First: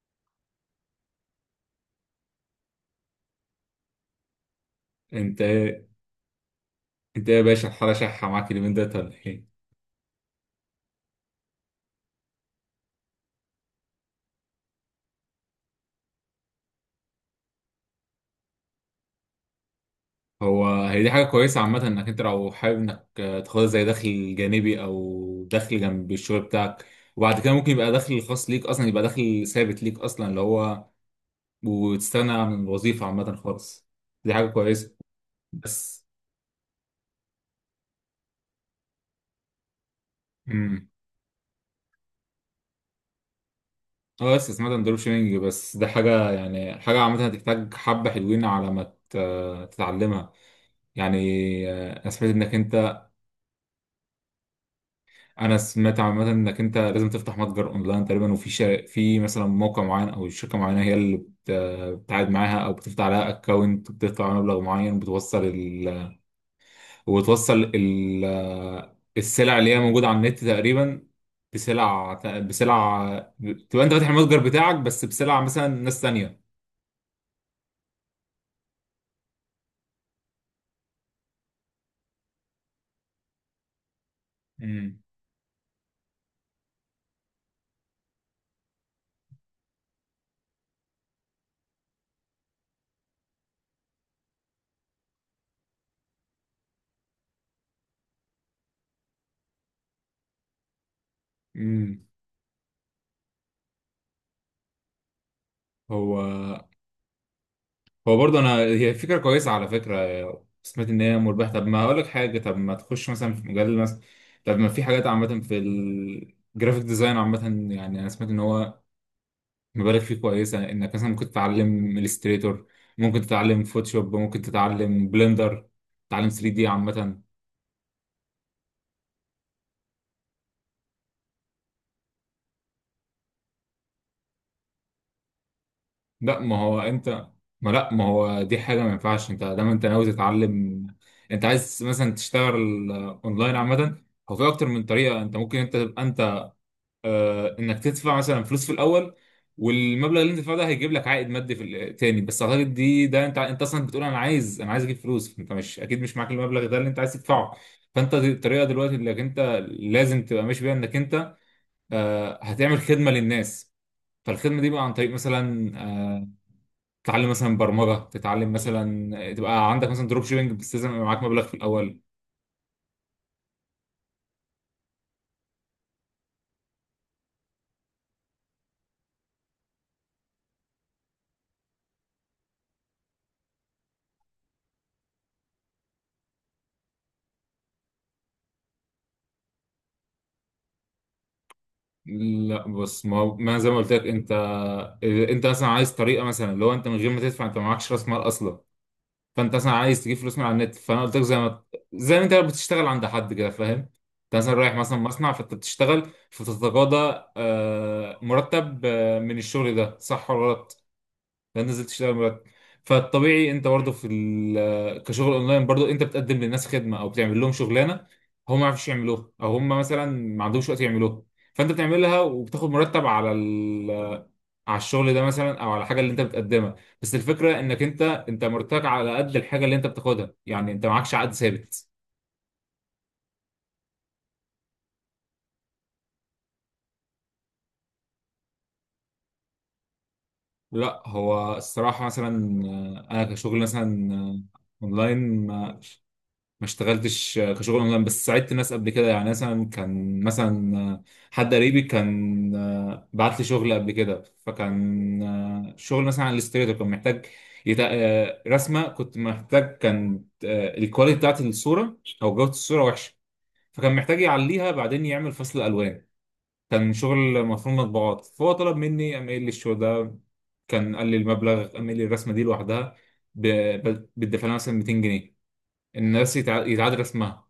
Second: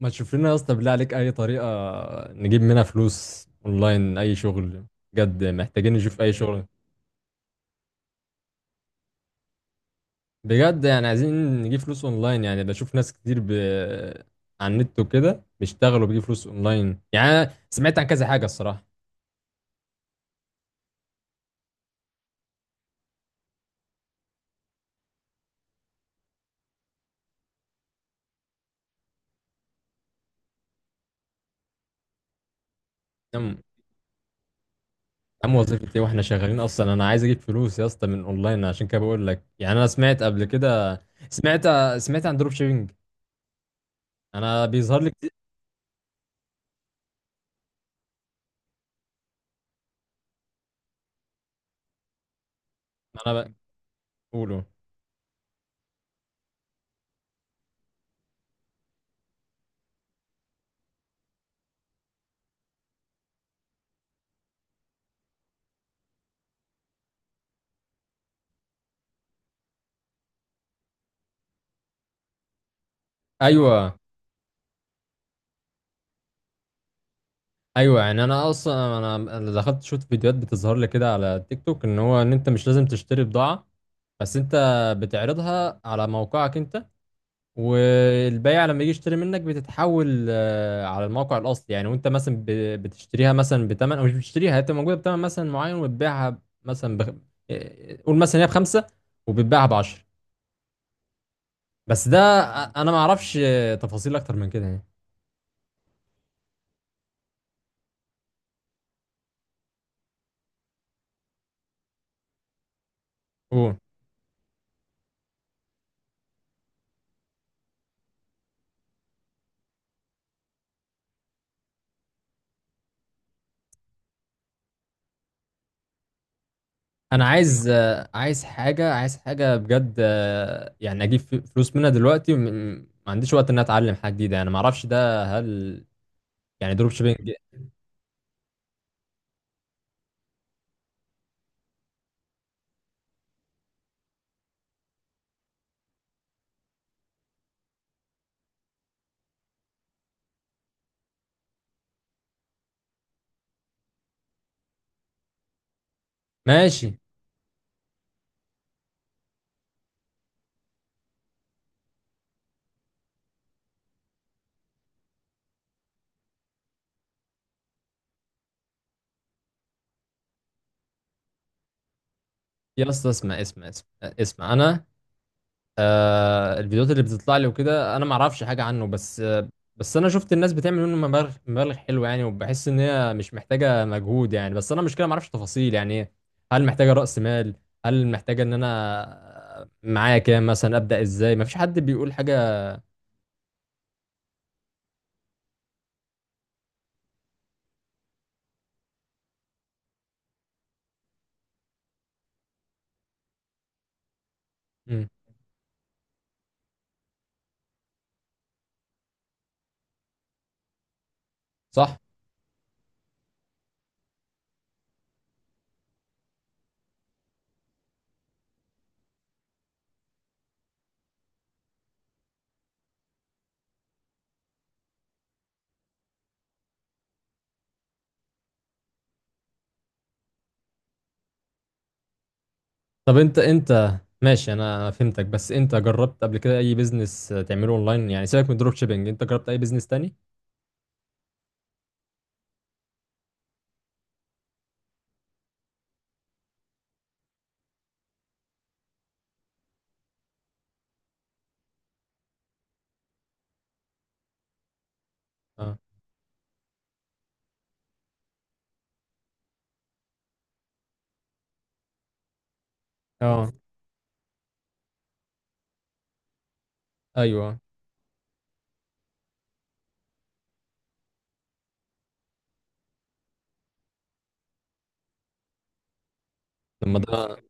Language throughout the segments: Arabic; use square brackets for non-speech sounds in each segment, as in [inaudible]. ما تشوف لنا يا اسطى، بالله عليك، اي طريقه نجيب منها فلوس اونلاين، اي شغل؟ انت بجد ايه محتاجين نشوف اي شغل. انت ايه يا باشا، الحاله شحه معاك اليومين دولت ولا ايه؟ بجد يعني عايزين نجيب فلوس اونلاين، يعني بشوف ناس كتير على النت وكده بيشتغلوا، بيجيبوا فلوس اونلاين. يعني أنا سمعت عن كذا حاجه الصراحه. هو هي دي حاجه كويسه عامه، انك انت لو حابب انك تاخدها زي دخل جانبي او دخل جنب الشغل بتاعك. وبعد كده ممكن يبقى دخل خاص ليك اصلا، يبقى دخل ثابت ليك اصلا اللي هو وتستغنى عن الوظيفه عامه عم. خالص. دي حاجه كويسه. عم، وظيفه ايه بس واحنا شغالين اصلا؟ انا عايز اجيب فلوس يا اسطى من اونلاين، عشان كده بقول لك. يعني انا سمعت قبل امم كده، سمعت سمعت عن دروب شيبينج. اه، بس انا سمعت عن دروب بيظهر لي كتير. شيبنج. بس ده حاجه يعني حاجه عامه، هتحتاج حبه حلوين على ما تتعلمها يعني. آه، انا سمعت انك انت انا بقوله. انا سمعت عامه انك انت لازم تفتح متجر اونلاين تقريبا. وفي في مثلا موقع معين او شركه معينه هي اللي بتعاد معاها او بتفتح لها اكونت، بتدفع عليها مبلغ معين، وبتوصل ال... السلع اللي هي موجوده على النت تقريبا. بسلع بسلع تبقى انت ايوه فاتح المتجر بتاعك بس بسلع مثلا ناس تانيه. ايوه، يعني انا اصلا انا دخلت شفت فيديوهات بتظهر لي كده على تيك توك، ان انت مش لازم تشتري بضاعه، بس انت امم بتعرضها على موقعك انت. والبائع لما يجي يشتري منك بتتحول على الموقع الاصلي يعني. وانت مثلا بتشتريها مثلا بتمن، او مش بتشتريها، هي بتبقى موجوده بتمن مثلا معين، وتبيعها مثلا بخ... آه، قول مثلا هي بخمسه وبتباعها بعشرة. امم بس ده انا ما اعرفش تفاصيل اكتر من كده. هو هو برضه، انا هي فكره كويسه على فكره. سمعت ان هي مربحه. طب ما اقول لك حاجه، طب ما تخش مثلا في مجال يعني مثلا، طب ما في حاجات عامه في الجرافيك ديزاين عامه. يعني انا سمعت ان هو مبالغ فيه كويسه، انك مثلا ممكن تتعلم الستريتور، ممكن تتعلم فوتوشوب، ممكن تتعلم بلندر، تتعلم 3D عامه. انا عايز حاجه، عايز حاجه بجد يعني اجيب فلوس منها دلوقتي، ما عنديش وقت ان أنا اتعلم حاجه جديده. انا ما اعرفش ده، هل لا ما يعني هو دروب انت شيبينج لا، ما هو دي حاجه ما ينفعش، انت دايما انت ناوي تتعلم. انت عايز مثلا تشتغل اونلاين عامه. هو في اكتر من طريقه، انت ممكن تبقى انك تدفع مثلا فلوس في الاول، والمبلغ اللي انت دفعته ده هيجيب لك عائد مادي في تاني. بس اعتقد ده انت اصلا بتقول انا عايز اجيب فلوس، انت مش اكيد مش معاك المبلغ ده اللي ماشي؟ انت عايز تدفعه. فانت، دي الطريقه دلوقتي انك انت لازم تبقى ماشي بيها، انك انت هتعمل خدمه للناس. فالخدمه دي بقى عن طريق مثلا تتعلم مثلا برمجه، تتعلم مثلا تبقى عندك مثلا دروب شيبنج. بس لازم يبقى معاك مبلغ في الاول. يا اسطى، اسمع اسمع اسمع اسمع، انا الفيديوهات اللي بتطلع لي وكده انا ما اعرفش حاجه عنه. بس انا شفت الناس بتعمل منه مبالغ مبالغ حلوه يعني، وبحس ان هي مش محتاجه مجهود يعني. بس انا المشكله ما اعرفش تفاصيل يعني إيه. هل محتاجه راس مال؟ هل محتاجه ان انا معايا كام مثلا؟ ابدا ازاي؟ ما فيش حد بيقول حاجه. لا، بص، ما زي ما قلت لك، انت مثلا عايز طريقه مثلا، لو انت من غير ما تدفع، انت معكش راس مال اصلا. فانت مثلا عايز تجيب فلوس من على النت، فانا قلت لك زي ما انت بتشتغل عند حد كده، فاهم؟ انت مثلا رايح مثلا مم. مصنع، فانت بتشتغل فبتتقاضى مرتب من الشغل ده، صح ولا غلط؟ لا، نزلت صح. تشتغل مرتب. فالطبيعي انت برضه كشغل اونلاين، برضه انت بتقدم للناس خدمه او بتعمل لهم شغلانه هم ما يعرفوش يعملوها، او هم مثلا ما عندهمش وقت يعملوها. فانت بتعملها وبتاخد مرتب على الشغل ده مثلا، او على الحاجه اللي انت بتقدمها. بس الفكره انك انت مرتاح على قد الحاجه اللي انت بتاخدها، يعني انت معكش عقد ثابت. طب، انت ماشي، انا فهمتك. بس انت جربت قبل كده اي بيزنس تعمله اونلاين؟ يعني سيبك من الدروب شيبينج، انت جربت اي بيزنس تاني؟ لا، هو الصراحه مثلا انا كشغل مثلا اونلاين ما اشتغلتش كشغل اونلاين، بس ساعدت ناس قبل كده. يعني مثلا كان مثلا حد قريبي كان بعت لي شغل قبل كده، فكان اه. شغل مثلا على الاستريتور، كان محتاج رسمه كنت محتاج. كان الكواليتي بتاعت الصوره او جوده الصوره وحشه، اه. فكان محتاج يعليها بعدين يعمل فصل الوان. كان شغل ايوه. مفروض مطبوعات، فهو طلب مني اعمل لي الشغل ده، كان قال لي المبلغ اعمل لي الرسمه دي لوحدها. ب... بتدفع لها مثلا 200 جنيه، الناس يتعاد لما ده رسمها.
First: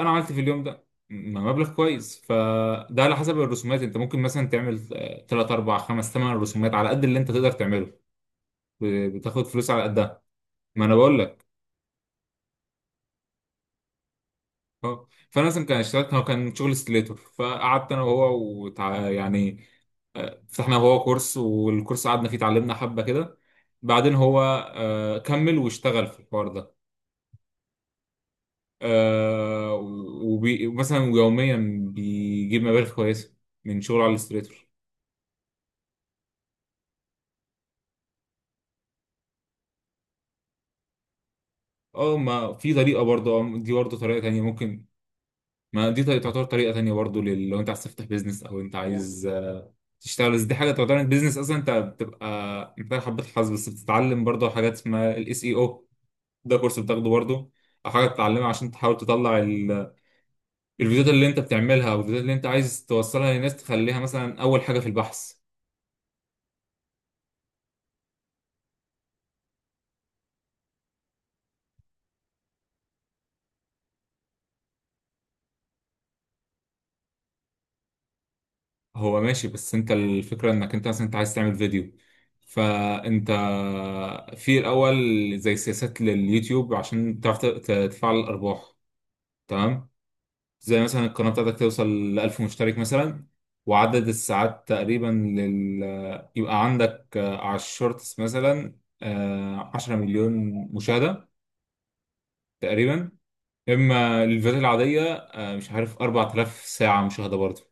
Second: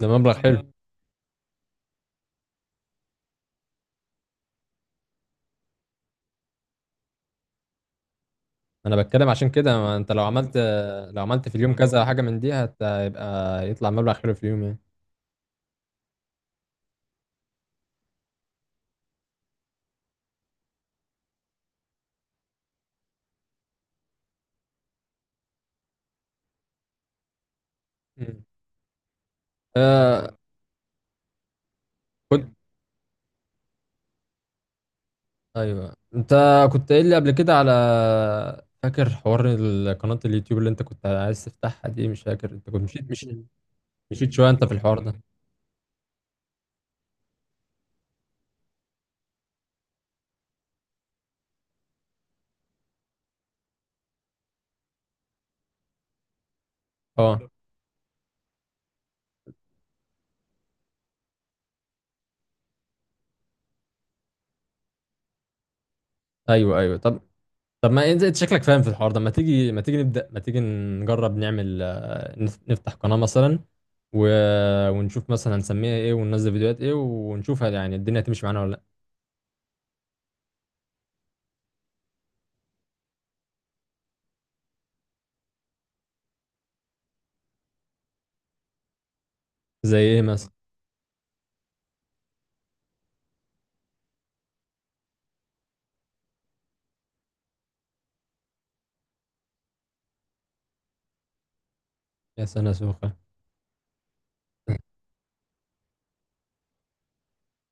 ده عملت مبلغ في اليوم حلو. ده مبلغ كويس. فده على حسب الرسومات انت ممكن مثلا تعمل 3 4 5 8 رسومات على قد اللي انت تقدر تعمله، انا بتكلم بتاخد عشان فلوس كده، على ما انت قدها. لو عملت، ما انا بقول لك. في اليوم كذا حاجه من دي هتبقى، يطلع مبلغ حلو في اليوم يعني. اه، فانا مثلا كان اشتغلت، هو كان شغل ستيليتور، فقعدت انا وهو يعني فتحنا هو كورس، والكورس قعدنا فيه اتعلمنا حبه كده. بعدين هو كمل واشتغل في الحوار ده. مم. آه، آه. مثلا يوميا كنت بيجيب مبالغ كويسه من شغل على الاستريتور. ايوه انت كنت قايل لي قبل كده فاكر حوار قناه اليوتيوب اللي انت كنت عايز تفتحها دي؟ اه، مش فاكر ما انت في كنت طريقه مشيت برضه. مشيت اه، دي برضه طريقه مشيت تانية شويه انت في ممكن. الحوار ده. ما دي تعتبر طريقه تانية برضه، لو انت عايز تفتح بيزنس او انت عايز تشتغل. بس دي حاجه تعتبر بيزنس اصلا، انت بتبقى حبه حظ، بس بتتعلم برضه حاجات اسمها SEO. ده كورس بتاخده اه. برضه او حاجه بتتعلمها عشان تحاول تطلع الفيديوهات اللي انت بتعملها، او الفيديوهات اللي انت عايز توصلها للناس تخليها مثلا اول حاجه في البحث. ايوه ايوه. طب، ما انت شكلك فاهم في الحوار ده، ما تيجي، ما تيجي نبدا، ما تيجي نجرب نعمل نفتح قناه مثلا، و... ونشوف مثلا هنسميها ايه، وننزل فيديوهات ايه، ونشوفها يعني الدنيا هتمشي معانا ولا لا. هو ماشي، بس انت الفكرة انك انت مثلا انت عايز تعمل فيديو. فانت في الاول زي سياسات لليوتيوب عشان تعرف تفعل الارباح، تمام. زي ايه مثلا؟ زي مثلا القناة بتاعتك توصل ل 1000 مشترك مثلا، وعدد الساعات تقريبا لل يبقى عندك على الشورتس مثلا 10 مليون مشاهدة يا سنه تقريبا. سوخه! اما الفيديوهات العادية مش عارف 4000 ساعة مشاهدة برضه.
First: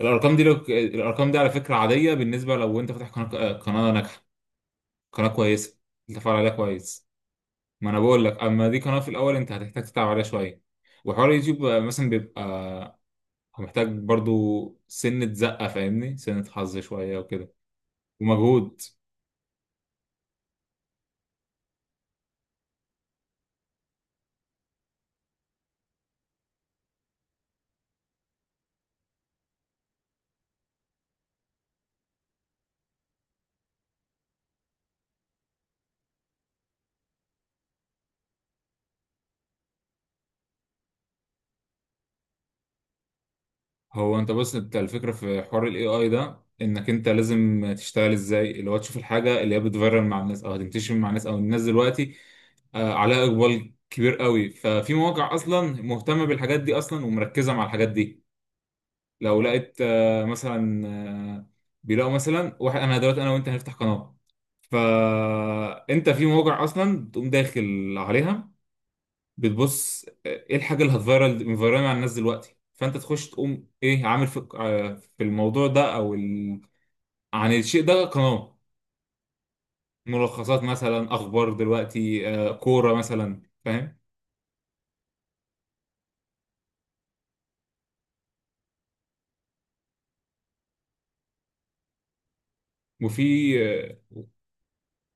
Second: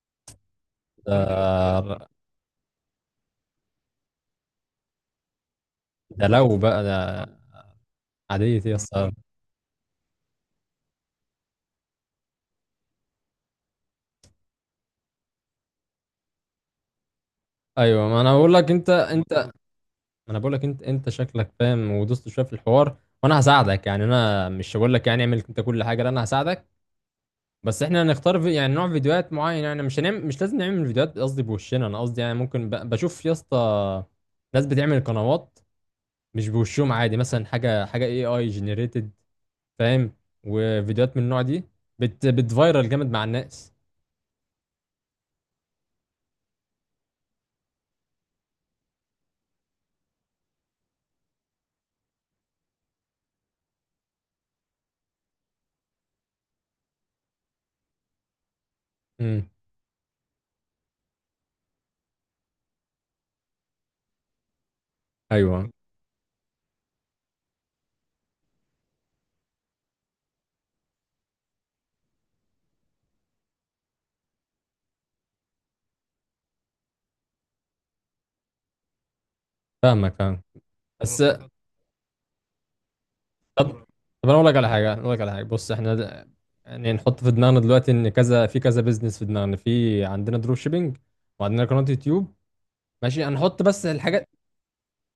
الارقام دي على فكره ده عاديه، بالنسبه لو انت فاتح قناه ناجحه، قناه كويسه انت ده فاعل عليها لو بقى كويس. ده ما انا بقول لك، عاديه اما يا دي قناه في اسطى. الاول انت هتحتاج تتعب عليها شويه. وحوار اليوتيوب مثلا بيبقى هو محتاج برضو سنه زقه، فاهمني، سنه حظ شويه وكده ايوه، ما انا بقول لك ومجهود. انت انت ما انا بقول لك انت شكلك فاهم ودوست شويه في الحوار. وانا هساعدك، يعني انا مش هقول لك يعني اعمل انت كل حاجه، لا، انا هساعدك. بس احنا هنختار يعني نوع فيديوهات معين. يعني مش هنعمل، مش لازم نعمل فيديوهات قصدي بوشنا، انا قصدي يعني ممكن بشوف يا اسطى ناس بتعمل قنوات مش بوشهم عادي، مثلا حاجه حاجه AI جنريتد فاهم، وفيديوهات من النوع دي بتفايرل جامد مع الناس. هو انت بص، انت الفكره في حوار AI ده، انك انت لازم تشتغل ازاي، اللي هو تشوف الحاجه اللي هي بتفيرل مع الناس او هتنتشر مع الناس، او الناس دلوقتي عليها اقبال كبير قوي. ففي مواقع اصلا مهتمه بالحاجات دي اصلا، ومركزه مع الحاجات دي. لو امم. لقيت مثلا آه، بيلاقوا مثلا واحد. انا دلوقتي انا وانت هنفتح قناه، ايوه فانت في مواقع اصلا بتقوم داخل عليها بتبص ايه الحاجه اللي مفيرال مع الناس دلوقتي. فانت تخش تقوم ايه عامل في الموضوع ده، عن الشيء ده قناه. فاهمك، فاهم. ملخصات مثلا، بس اخبار دلوقتي كوره مثلا، طب فاهم. طب انا اقول لك على حاجه، اقول لك على حاجه، بص احنا يعني نحط في دماغنا دلوقتي ان كذا في كذا بيزنس في دماغنا، في عندنا دروب شيبينج، وعندنا قناه يوتيوب، وفي ماشي؟ هنحط بس آه، الحاجات،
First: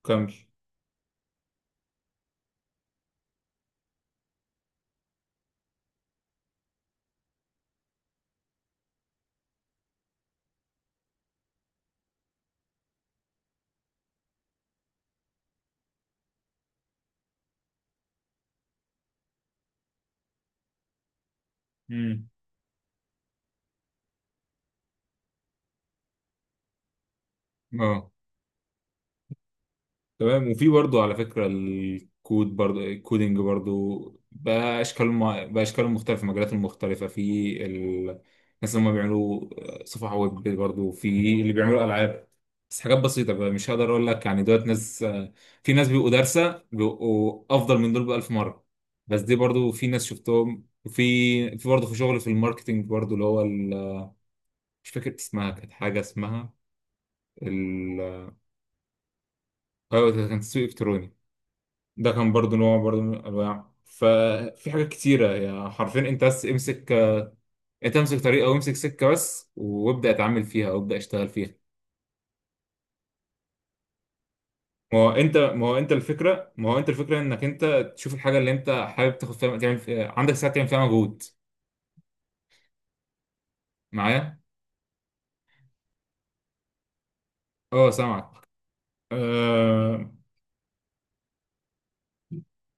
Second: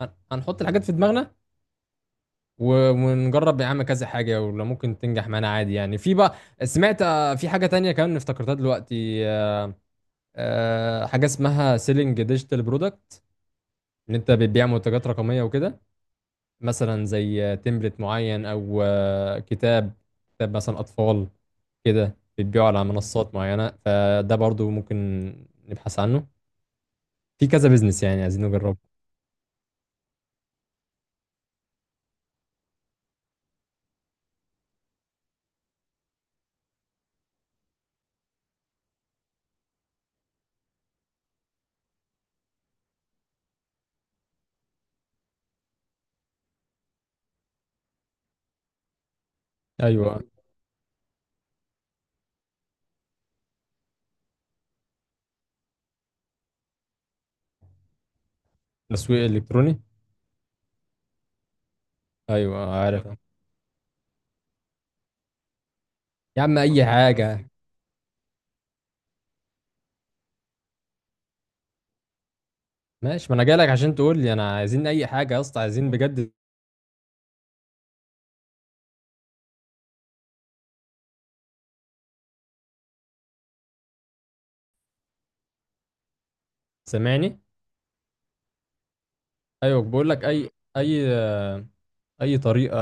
كمل. هنحط الحاجات في دماغنا، ونجرب يا عم كذا حاجة، ولو ممكن تنجح معانا عادي، يعني في بقى. سمعت في حاجة تانية كمان افتكرتها دلوقتي، حاجة اسمها سيلينج ديجيتال برودكت، ان انت بتبيع منتجات رقمية وكده، مثلا زي تمبلت معين، او كتاب مثلا اطفال، كده امم بتبيعه على منصات معينة. فده برضو ممكن نبحث عنه. في كذا بيزنس اه، يعني عايزين نجربه. تمام. وفي برضو على فكرة الكود برضو، الكودينج برضو. بقى أشكال مختلفة، مجالات مختلفة في ال- الناس اللي هم بيعملوا صفحة ويب، برضو في اللي بيعملوا ألعاب، بس حاجات بسيطة بقى. مش هقدر أقول لك يعني دولت ناس، في ناس بيبقوا دارسة بيبقوا أفضل من دول بألف مرة. بس دي برضو في ناس ايوه. شفتهم، في برضو في شغل في الماركتينج برضو اللي هو مش فاكر اسمها، كانت حاجة اسمها ال- تسويق الكتروني. أيوة، كان تسويق إلكتروني. ده كان برضو ايوه، نوع برضو عارف من الانواع. ففي حاجات كتيره هي حرفيا، يا عم. اي حاجة، انت امسك طريقه وامسك سكه بس، وابدا اتعامل فيها وابدا اشتغل فيها. ماشي، ما انا جايلك عشان تقول لي. انا عايزين اي حاجه يا اسطى، عايزين بجد. ما هو انت الفكره انك انت تشوف الحاجه اللي انت حابب تاخد فيها، تعمل فيها عندك ساعه، تعمل فيها مجهود معايا. سامعني؟ اه، سامعك. ايوه، بقول آه، لك اي آه، اي طريقه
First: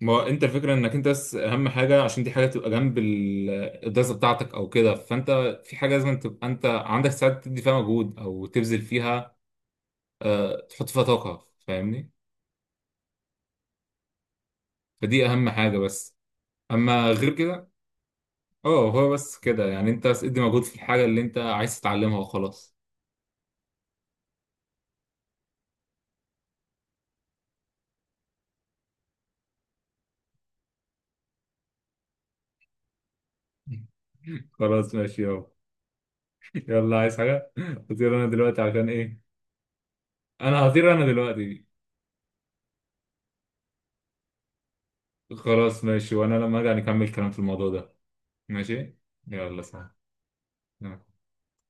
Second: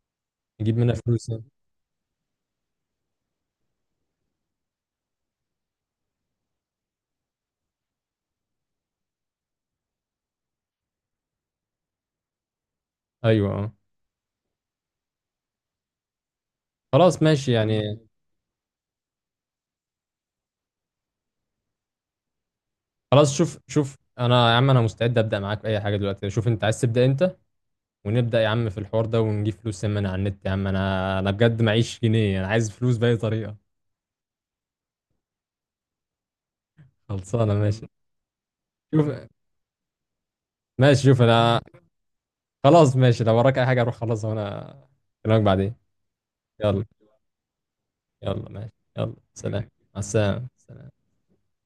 ما هو انت الفكره نجيب انك منها انت، فلوس بس يعني. اهم حاجه عشان دي حاجه تبقى جنب الدراسه بتاعتك او كده. فانت في حاجه لازم تبقى انت عندك ساعات تدي فيها مجهود او تبذل فيها تحط فيها طاقة، فاهمني. ايوه، اه. فدي أهم حاجة، بس. أما خلاص غير ماشي كده، يعني. اه، هو بس كده يعني أنت بس ادي مجهود في الحاجة اللي أنت عايز تتعلمها وخلاص. خلاص، شوف شوف انا يا عم، انا مستعد ابدا معاك في اي حاجه دلوقتي. شوف انت عايز تبدا امتى ونبدا يا عم في الحوار ده، ونجيب فلوس من على النت يا عم. انا بجد معيش جنيه، انا عايز فلوس باي طريقه. [laughs] خلاص، ماشي يابا. يلا، عايز حاجة؟ خلصانه ماشي. هطير أنا دلوقتي عشان شوف إيه. أنا هطير أنا شوف انا، دلوقتي. خلاص ماشي، لو وراك اي حاجه روح خلاص، وانا اكلمك بعدين. خلاص ماشي، وأنا لما أرجع يلا. نكمل كلام في الموضوع ده. يلا ماشي. ماشي، يلا يلا سلام. سلام. مع السلامة، سلام.